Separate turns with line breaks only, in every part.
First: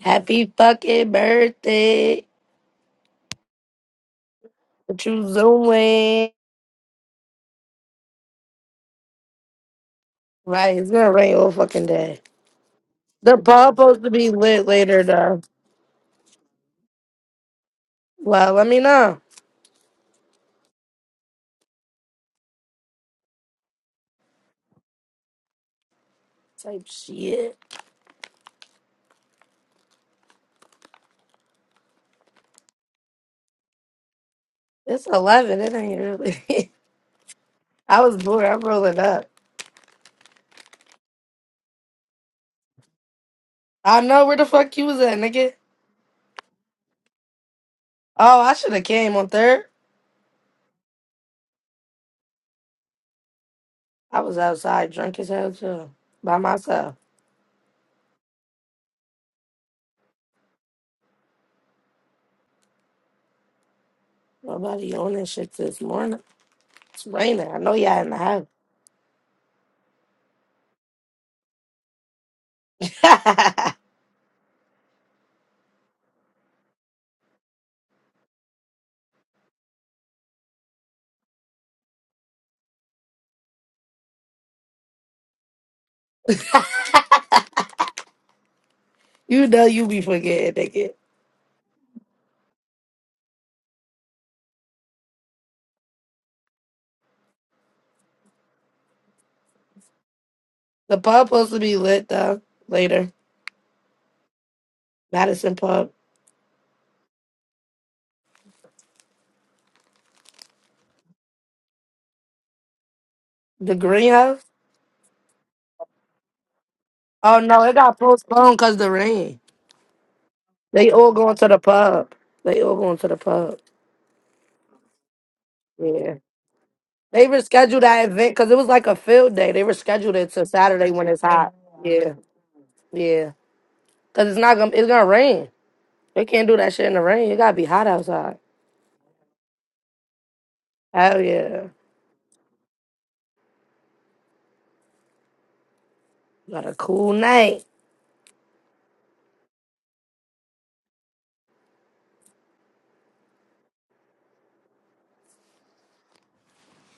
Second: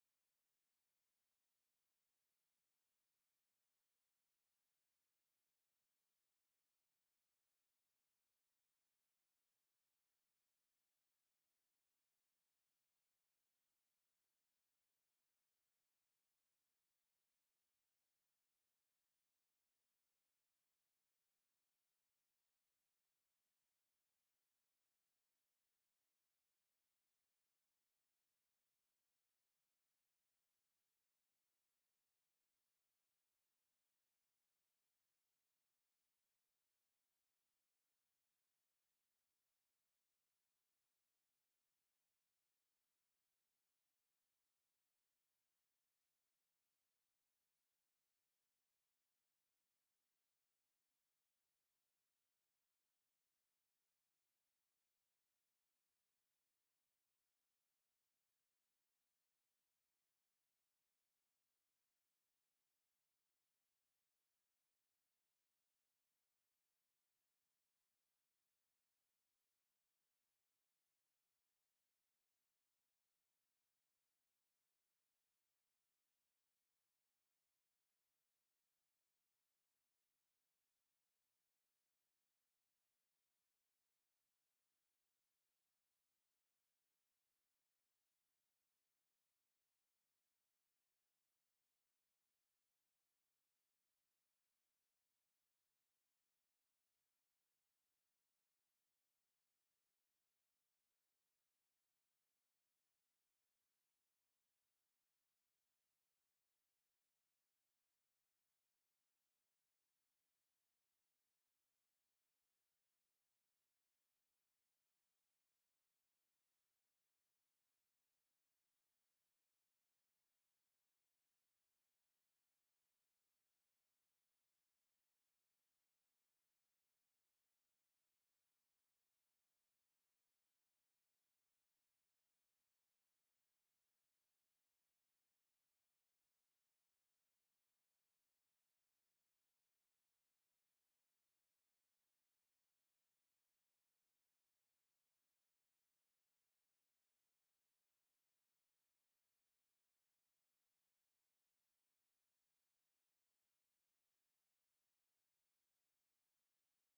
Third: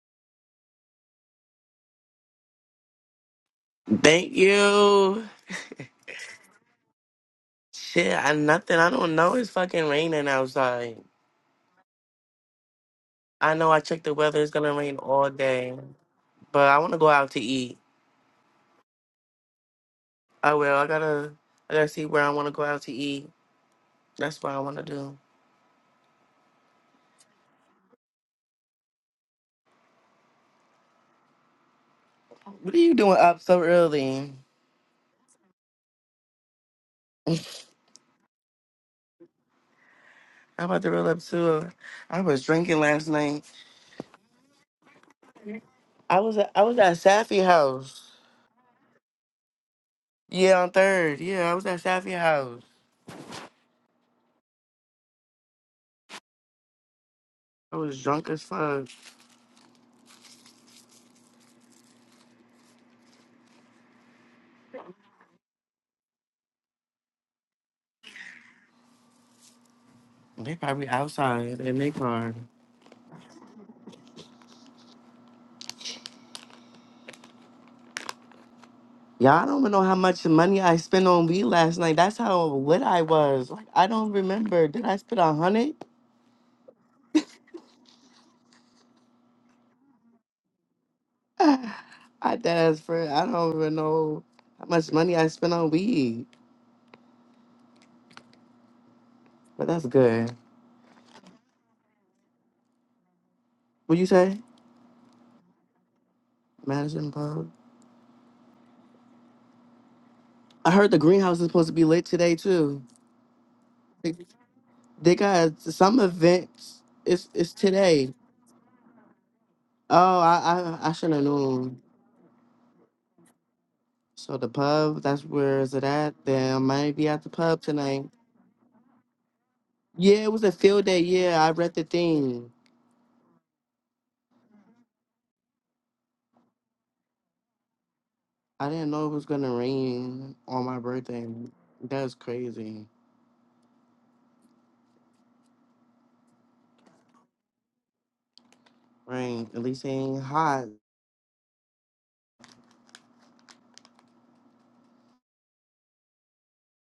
Happy fucking birthday.
Thank
What you
you.
doing?
Shit, I nothing. I don't know. It's fucking raining
Right, it's
outside.
gonna rain all fucking day. The
I
ball
know I
supposed
checked
to
the
be
weather. It's
lit
gonna rain
later
all
though.
day. But I want to go out to eat.
Well, let me know.
I will. I gotta. I gotta see where I want to go out to eat. That's what I want to do.
Type shit.
What are you doing up so early?
It's eleven, it ain't really I was bored, I'm rolling up.
I'm about to roll up too. I was drinking last night.
I know where the fuck you was at, nigga.
I was at, I was at Safi House.
Oh, I should have came on third.
Yeah, on third. Yeah, I was at Safi House.
I was outside drunk as hell too. By myself.
I was drunk as fuck.
Nobody on that shit this morning. It's raining. I know y'all in the house.
They probably outside in their car. Y'all don't even know how much money I spent on weed last night. That's how lit I was. Like I don't remember. Did I spend a hundred?
you know you be forgetting,
I does for I don't even know how much money I spent on weed. But that's good.
The pub supposed to be lit though later.
What you say?
Madison Pub.
Madison Park. I heard the greenhouse is supposed to be lit today too.
The
They,
greenhouse?
they got some events. It's
Oh
it's
no, it got
today.
postponed because the rain.
Oh, I I,
They
I should
all
have
going to the
known.
pub. They all going to the pub.
So the pub, that's where is it at?
Yeah.
Then I might be at
They
the pub
rescheduled
tonight.
that event because it was like a field day. They rescheduled
Yeah,
it
it was
to
a field
Saturday
day.
when it's
Yeah, I
hot.
read the
Yeah.
thing.
Yeah. Cause it's not gonna it's gonna rain. They can't do that shit in the rain. It gotta be hot outside.
I didn't know it was gonna rain on my
Hell
birthday.
yeah.
That's crazy.
Got a cool night.
Rain. At least it ain't hot.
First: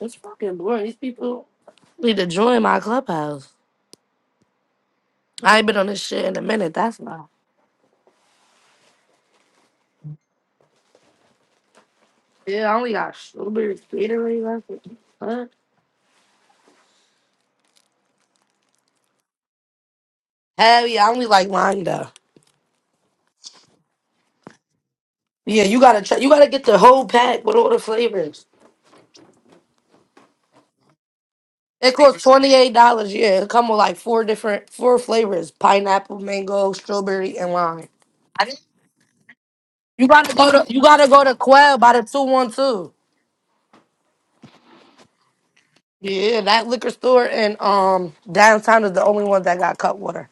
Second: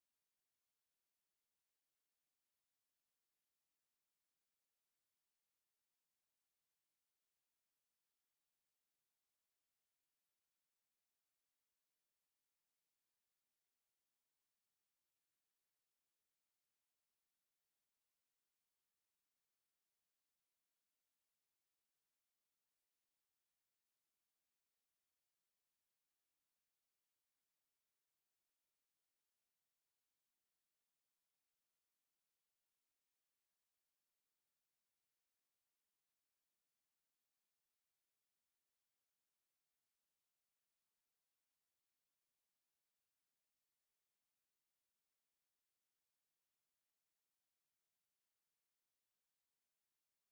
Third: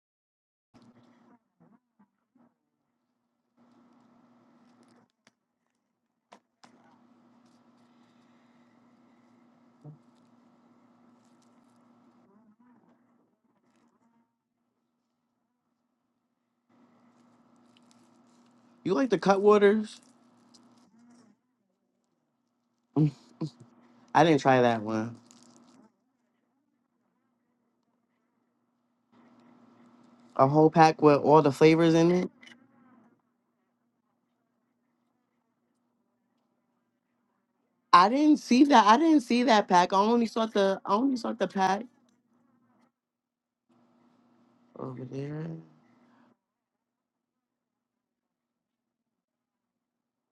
It's fucking boring. These people need to join my clubhouse. I ain't been on this shit in a minute. That's why. Yeah, I only got strawberry Gatorade left. Huh?
You like the cut waters?
Hell yeah, I only like mine though.
I didn't try that one.
Yeah, you gotta try, you gotta get the whole pack with all the flavors.
A whole pack with all the flavors
It
in
costs
it.
twenty eight dollars. Yeah, it come with like four different four flavors: pineapple, mango, strawberry, and lime.
I didn't see that. I didn't see that pack. I
You
only
gotta
saw
go to
the.
you
I
gotta
only
go
saw
to
the
Quell
pack
by the two one two.
over there.
Yeah, that liquor store in um downtown is the only one that got cut water.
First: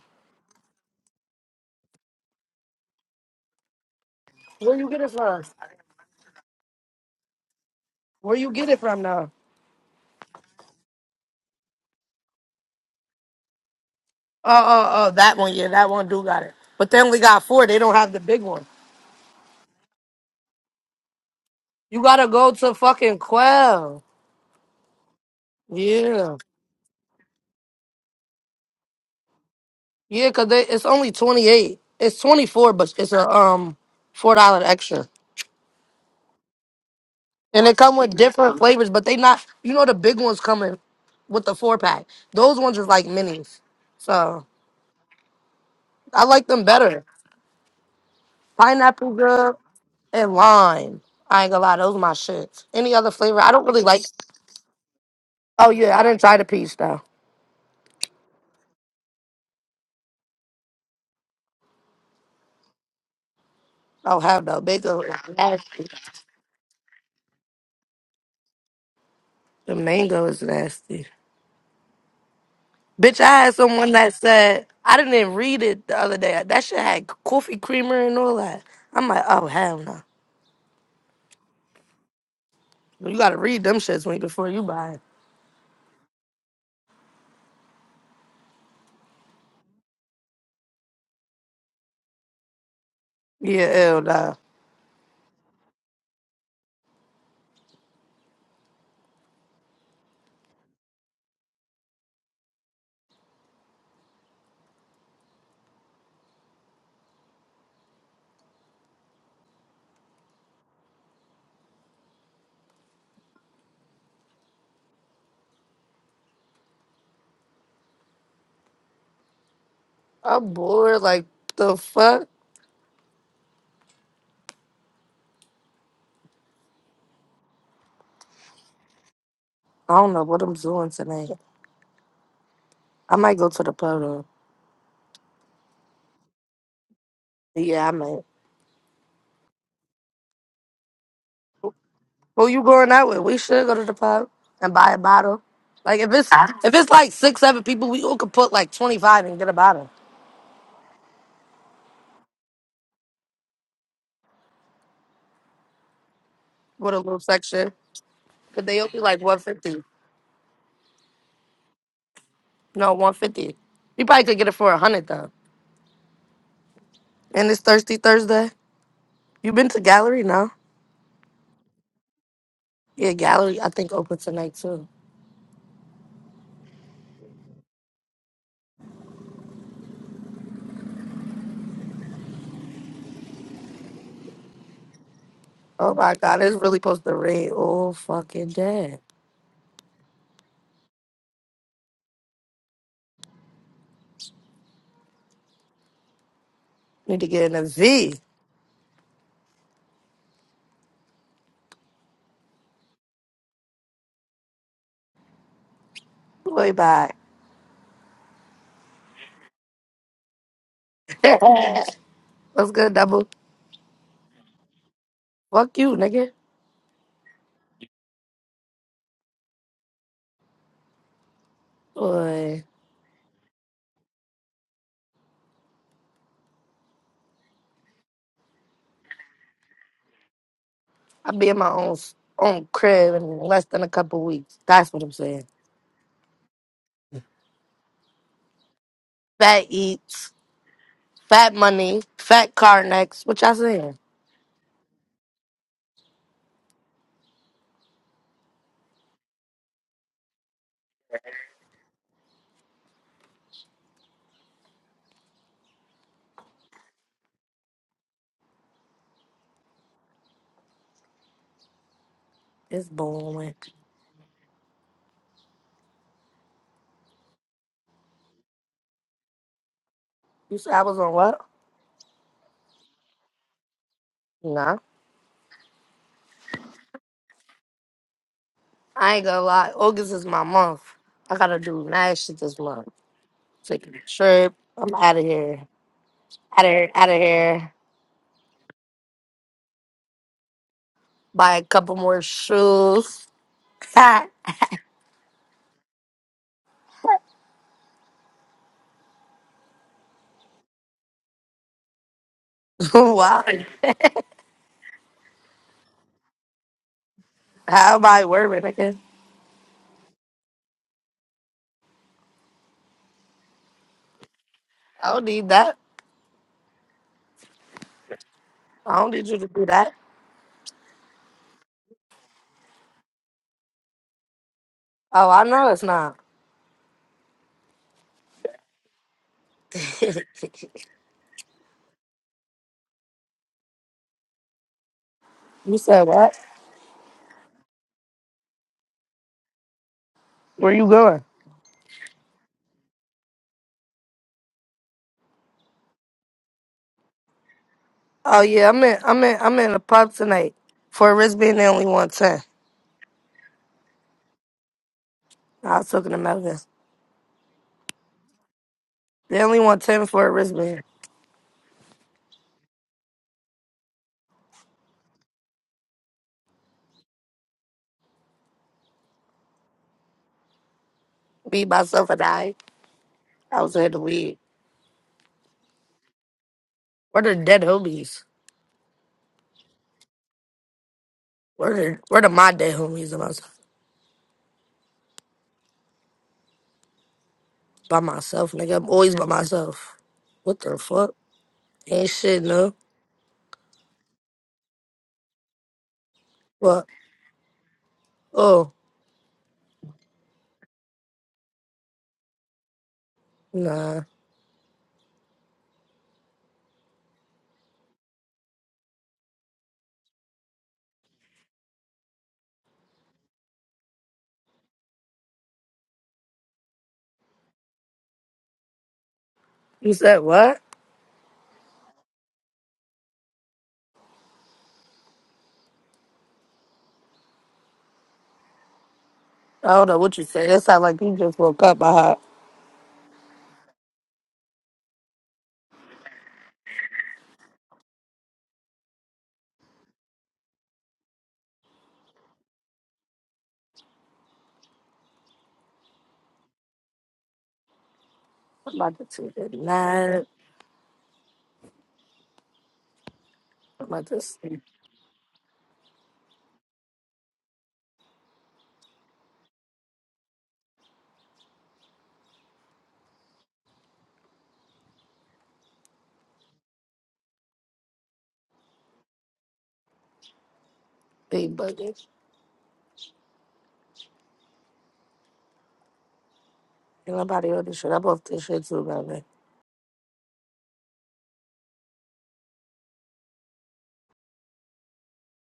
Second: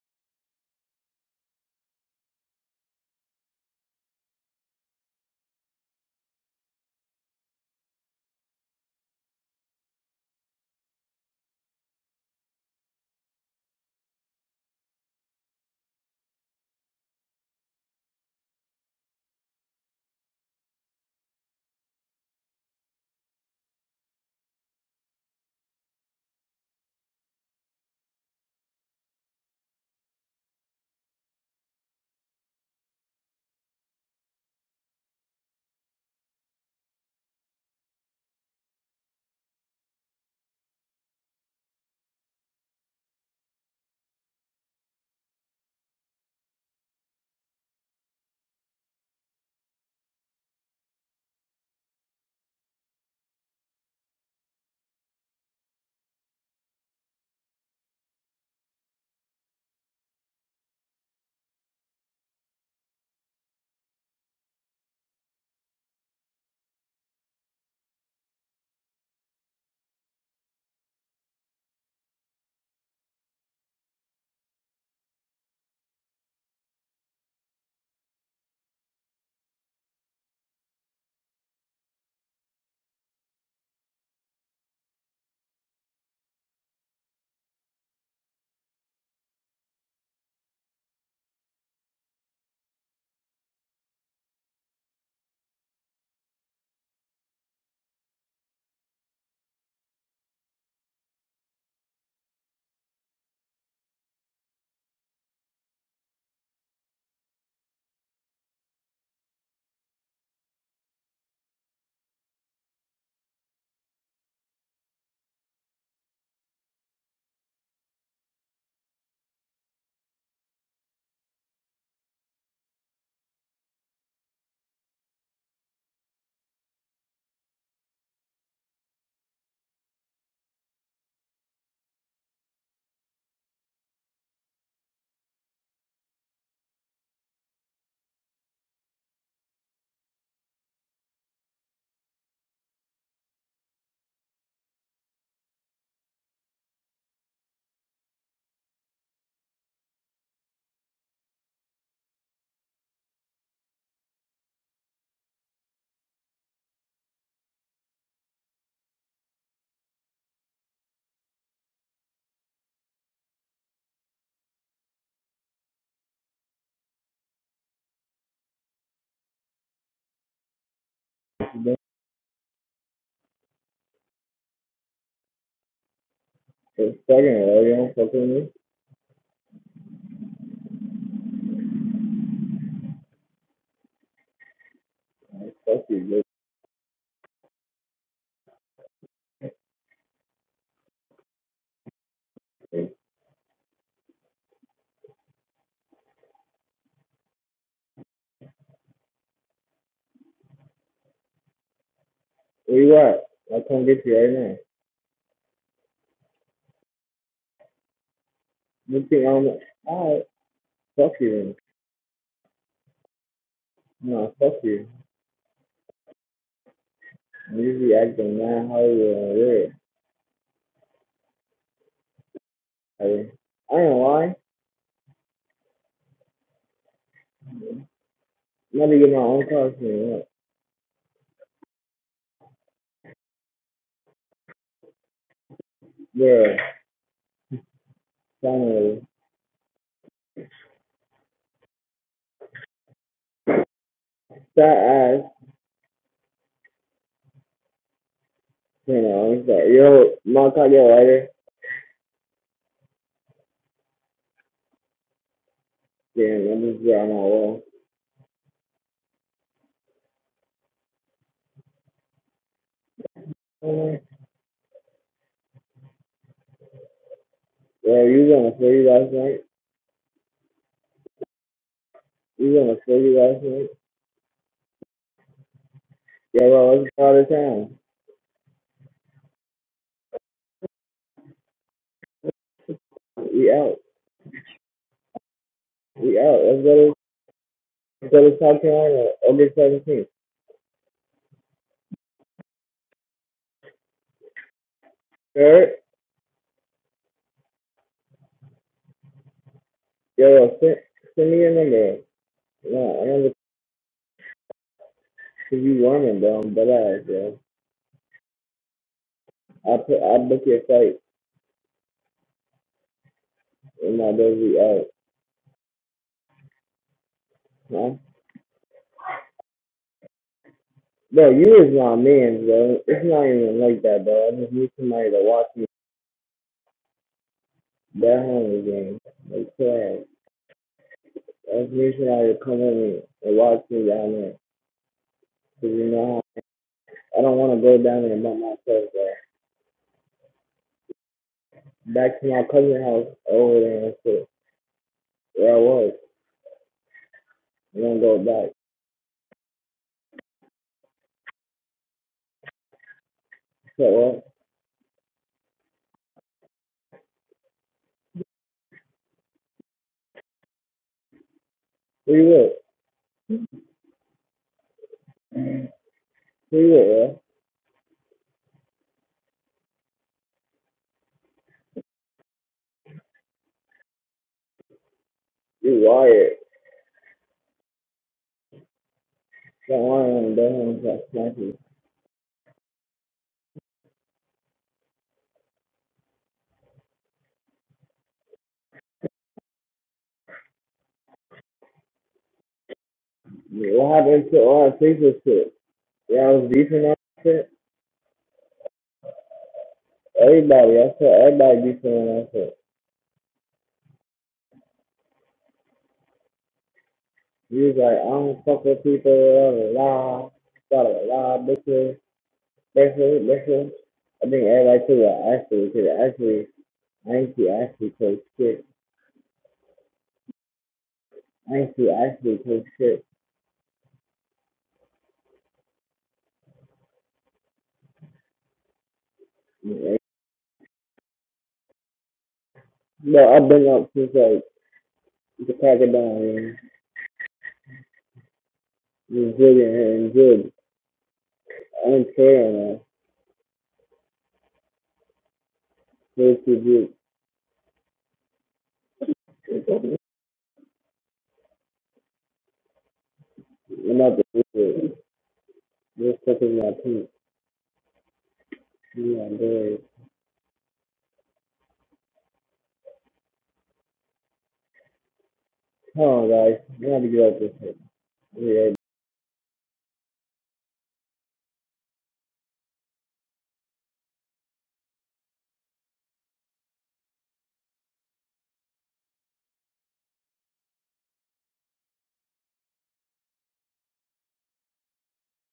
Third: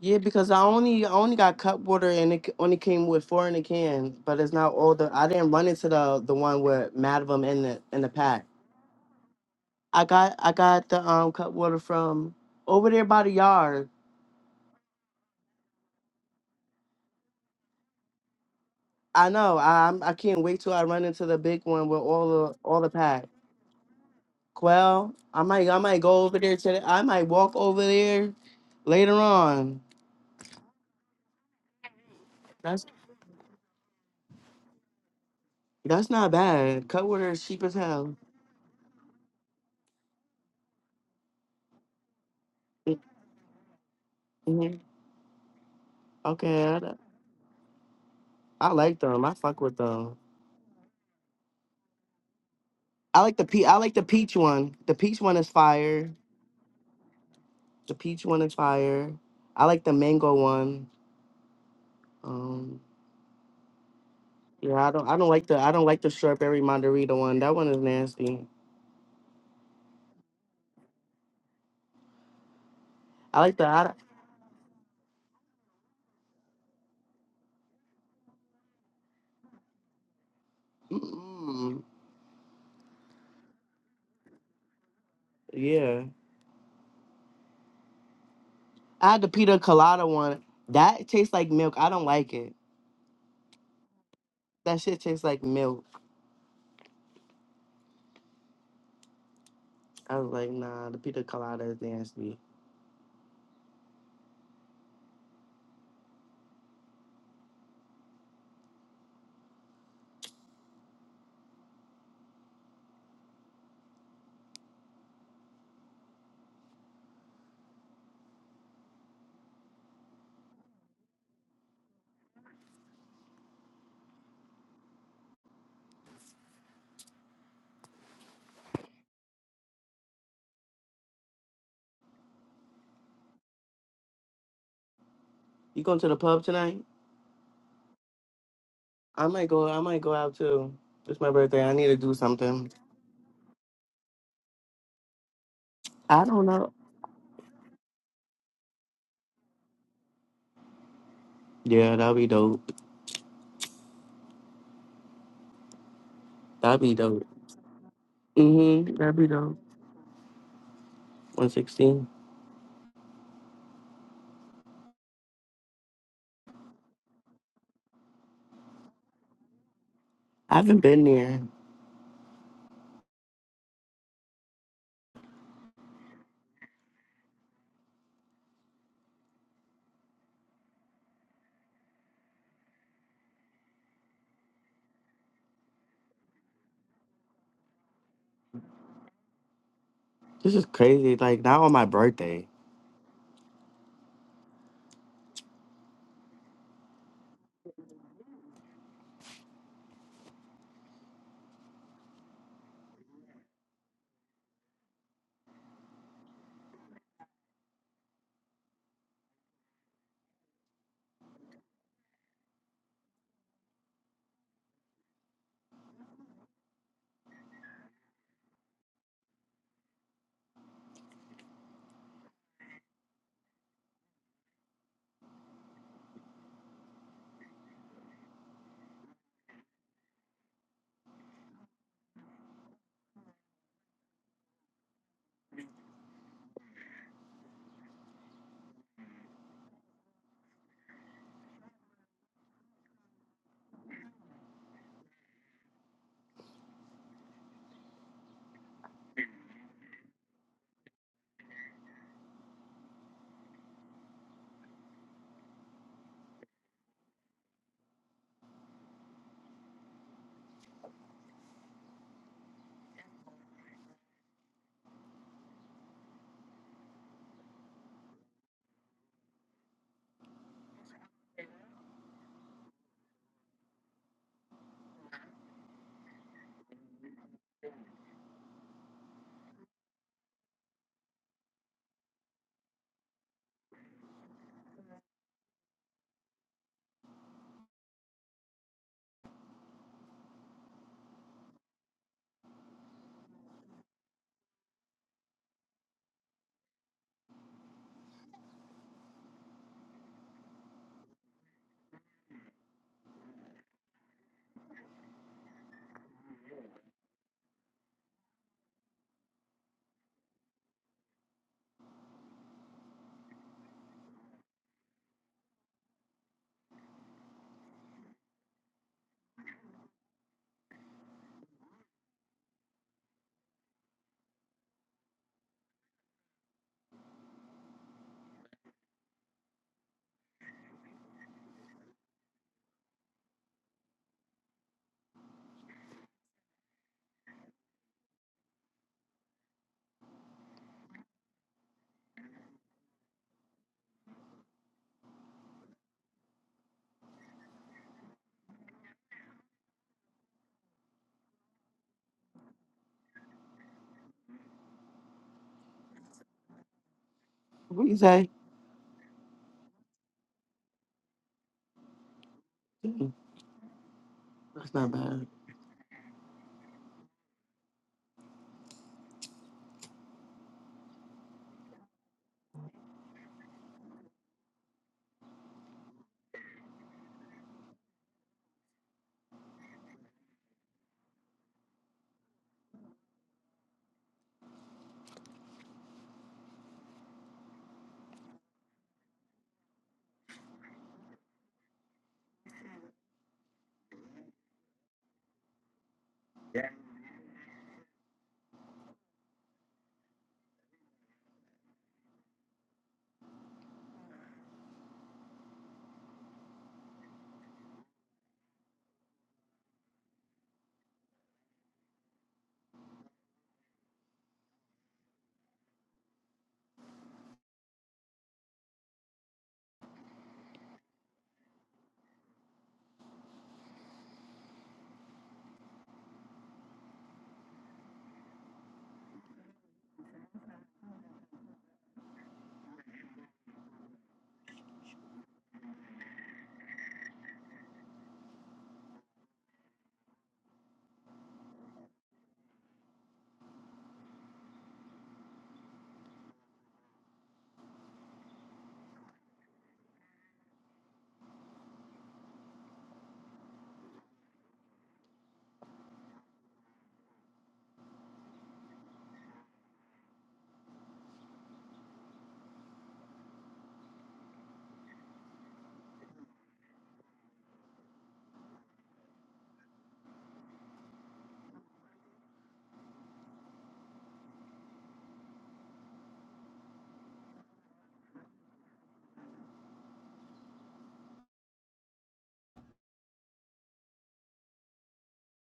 Yeah, because I only I only got cut water and it c- only came with four in a can, but it's not
Where you
all
get
the.
it
I
from?
didn't run into the the one with Madam in the in the
Where
pack.
you get it from now?
I got I got the um cut water from over there by the yard.
Oh oh oh, that one. Yeah, that one do got it. But they only got four. They don't have the big one.
I know. I I'm- I can't wait till I run into the big one with
You gotta
all
go
the
to
all the
fucking
pack.
Quell.
Well, I might I might go
Yeah.
over there today. I might walk over there later on.
Yeah, cause they, it's only twenty eight. It's twenty four,
That's
but it's a um four dollar extra.
that's not bad. Cutwater is cheap
And they
as
come
hell.
with different flavors, but they not you know the big ones coming with the four pack. Those ones is like minis. So
hmm
I like
Okay,
them
I
better.
I like
Pineapple
them. I
good
fuck with them.
and lime. I ain't gonna lie, those are my shits. Any other
I like
flavor?
the
I
pe-
don't
I
really
like
like
the peach one. The peach one is
oh yeah, I
fire.
didn't try the peach though.
The peach one is fire. I like the mango one. Um,
Oh hell no.
Yeah, I
Mango
don't. I
is
don't like the. I don't
nasty.
like the strawberry margarita one. That one is nasty.
The mango is nasty. Bitch, I
I
had
like the.
someone
I,
that said I didn't even read it the other day. That shit had coffee creamer and all that. I'm like, oh hell no.
mm,
You gotta read them shits when before you buy it.
yeah, I had the pita colada one. That tastes like milk. I don't like it.
Yeah, ew, nah.
That shit tastes like milk. I was like, nah, the pita colada is nasty.
I'm bored. Like the fuck? I don't know what I'm doing tonight. I might go to the pub though.
You going to the pub tonight?
Yeah, I might.
I might go. I might go out too. It's my birthday. I need to do
Who you
something.
going out with? We should go to the pub and buy a bottle. Like if
I
it's
don't know.
if it's like six, seven people, we all could put like twenty five and get a bottle
Yeah, that'd be dope. That'd be
with a little
dope.
section. But they
Mhm.
only
That'd
like
be
one
dope.
fifty.
One sixteen.
No, 150. You probably could get it for 100 though. And it's Thirsty Thursday. You been to gallery now?
I haven't been there.
Don't
Yeah, gallery I think open tonight too.
stop right? You don't fuck with me. Fuck
Oh my
you,
god, it's really supposed to rain all fucking day.
This is crazy. Like not on my birthday.
bitch.
Need to get in a V.
Where you at? I'll come get you right now.
Way back.
You think I'm alright? Fuck you.
What's good, double?
Then. No, fuck you.
Fuck you, nigga.
I'm usually acting mad Hollywood on red.
Boy,
I mean, I ain't lying. I'm about to get my own costume. Look,
I'll be in my own own crib in less than a couple weeks. That's what I'm saying.
girl, finally,
Fat eats, fat money, fat car next. What y'all saying?
fat ass. You know, I'm sorry. Yo, my car get lighter. Damn, I'm just getting on my wall.
It's booming.
Oh, Yo, you was on the 40 last night.
You said I was on what?
You was on the 40 last night.
Nah.
Yeah, bro, let's go out of town.
I ain't gonna lie. August is my month. I gotta do nice shit this month.
We out.
Taking a trip. I'm out of here.
We out. let's
Out of
go
here.
to
Out of here.
let's go to South Carolina, August seventeenth.
Buy a couple more shoes.
Third, yo, send, send me your number. No, I don't look
wow.
cause you warming, bro. I'm dead ass, bro.
How am I worried again?
I put I book your flight and my baby out.
I don't need that.
Huh?
I don't need you to do that.
Bro, you is my man, bro. It's not even like that, bro. I just need somebody to
Oh, I
watch me.
know it's not.
That home game, like class.
you
I just need somebody to come with me and watch me down there. Cause you
said
know,
what?
I don't want to go down there by myself, bro.
Where you going?
Back to my cousin's house over there and shit. Yeah, I was. I'm gonna go
Oh
back.
yeah, I'm in. I'm in. I'm in a pub tonight for a wristband. They only want ten.
So, uh,
I was talking to Melvin.
What you say?
They only want ten for a wristband.
who you with?
Mm, That's not bad.
Who you with, uh?
Be myself and I. I was ahead to weed.
You wired.
Where the dead homies?
Got wire on the day home, got snatches.
Where the where the my dead homies? And I was by myself, nigga. I'm always by myself. What the fuck? Ain't shit, no.
What happened to all that pizza shit? Yeah, I was beefing
What?
on that shit.
Oh,
Everybody, I saw everybody beefing on that shit.
nah.
He was like, I don't fuck with people, blah, blah, blah, blah, blah, blah, bitches, bitches, bitches. I think everybody took that actually, because actually, I ain't see actually take shit.
You said what?
I ain't see actually take shit.
I don't know
But
what you said. It sounded like you just woke up. I had-
I've been up since like The crocodile was holding her in good, unfair, safety grip.
I'm about to take a
I'm
nap. I'm about to sleep.
was sucking my This Come on, boys. Come on, guys. You gotta get up this way.
Big bugging. Ain't nobody on this shit. I'm off this shit too, man.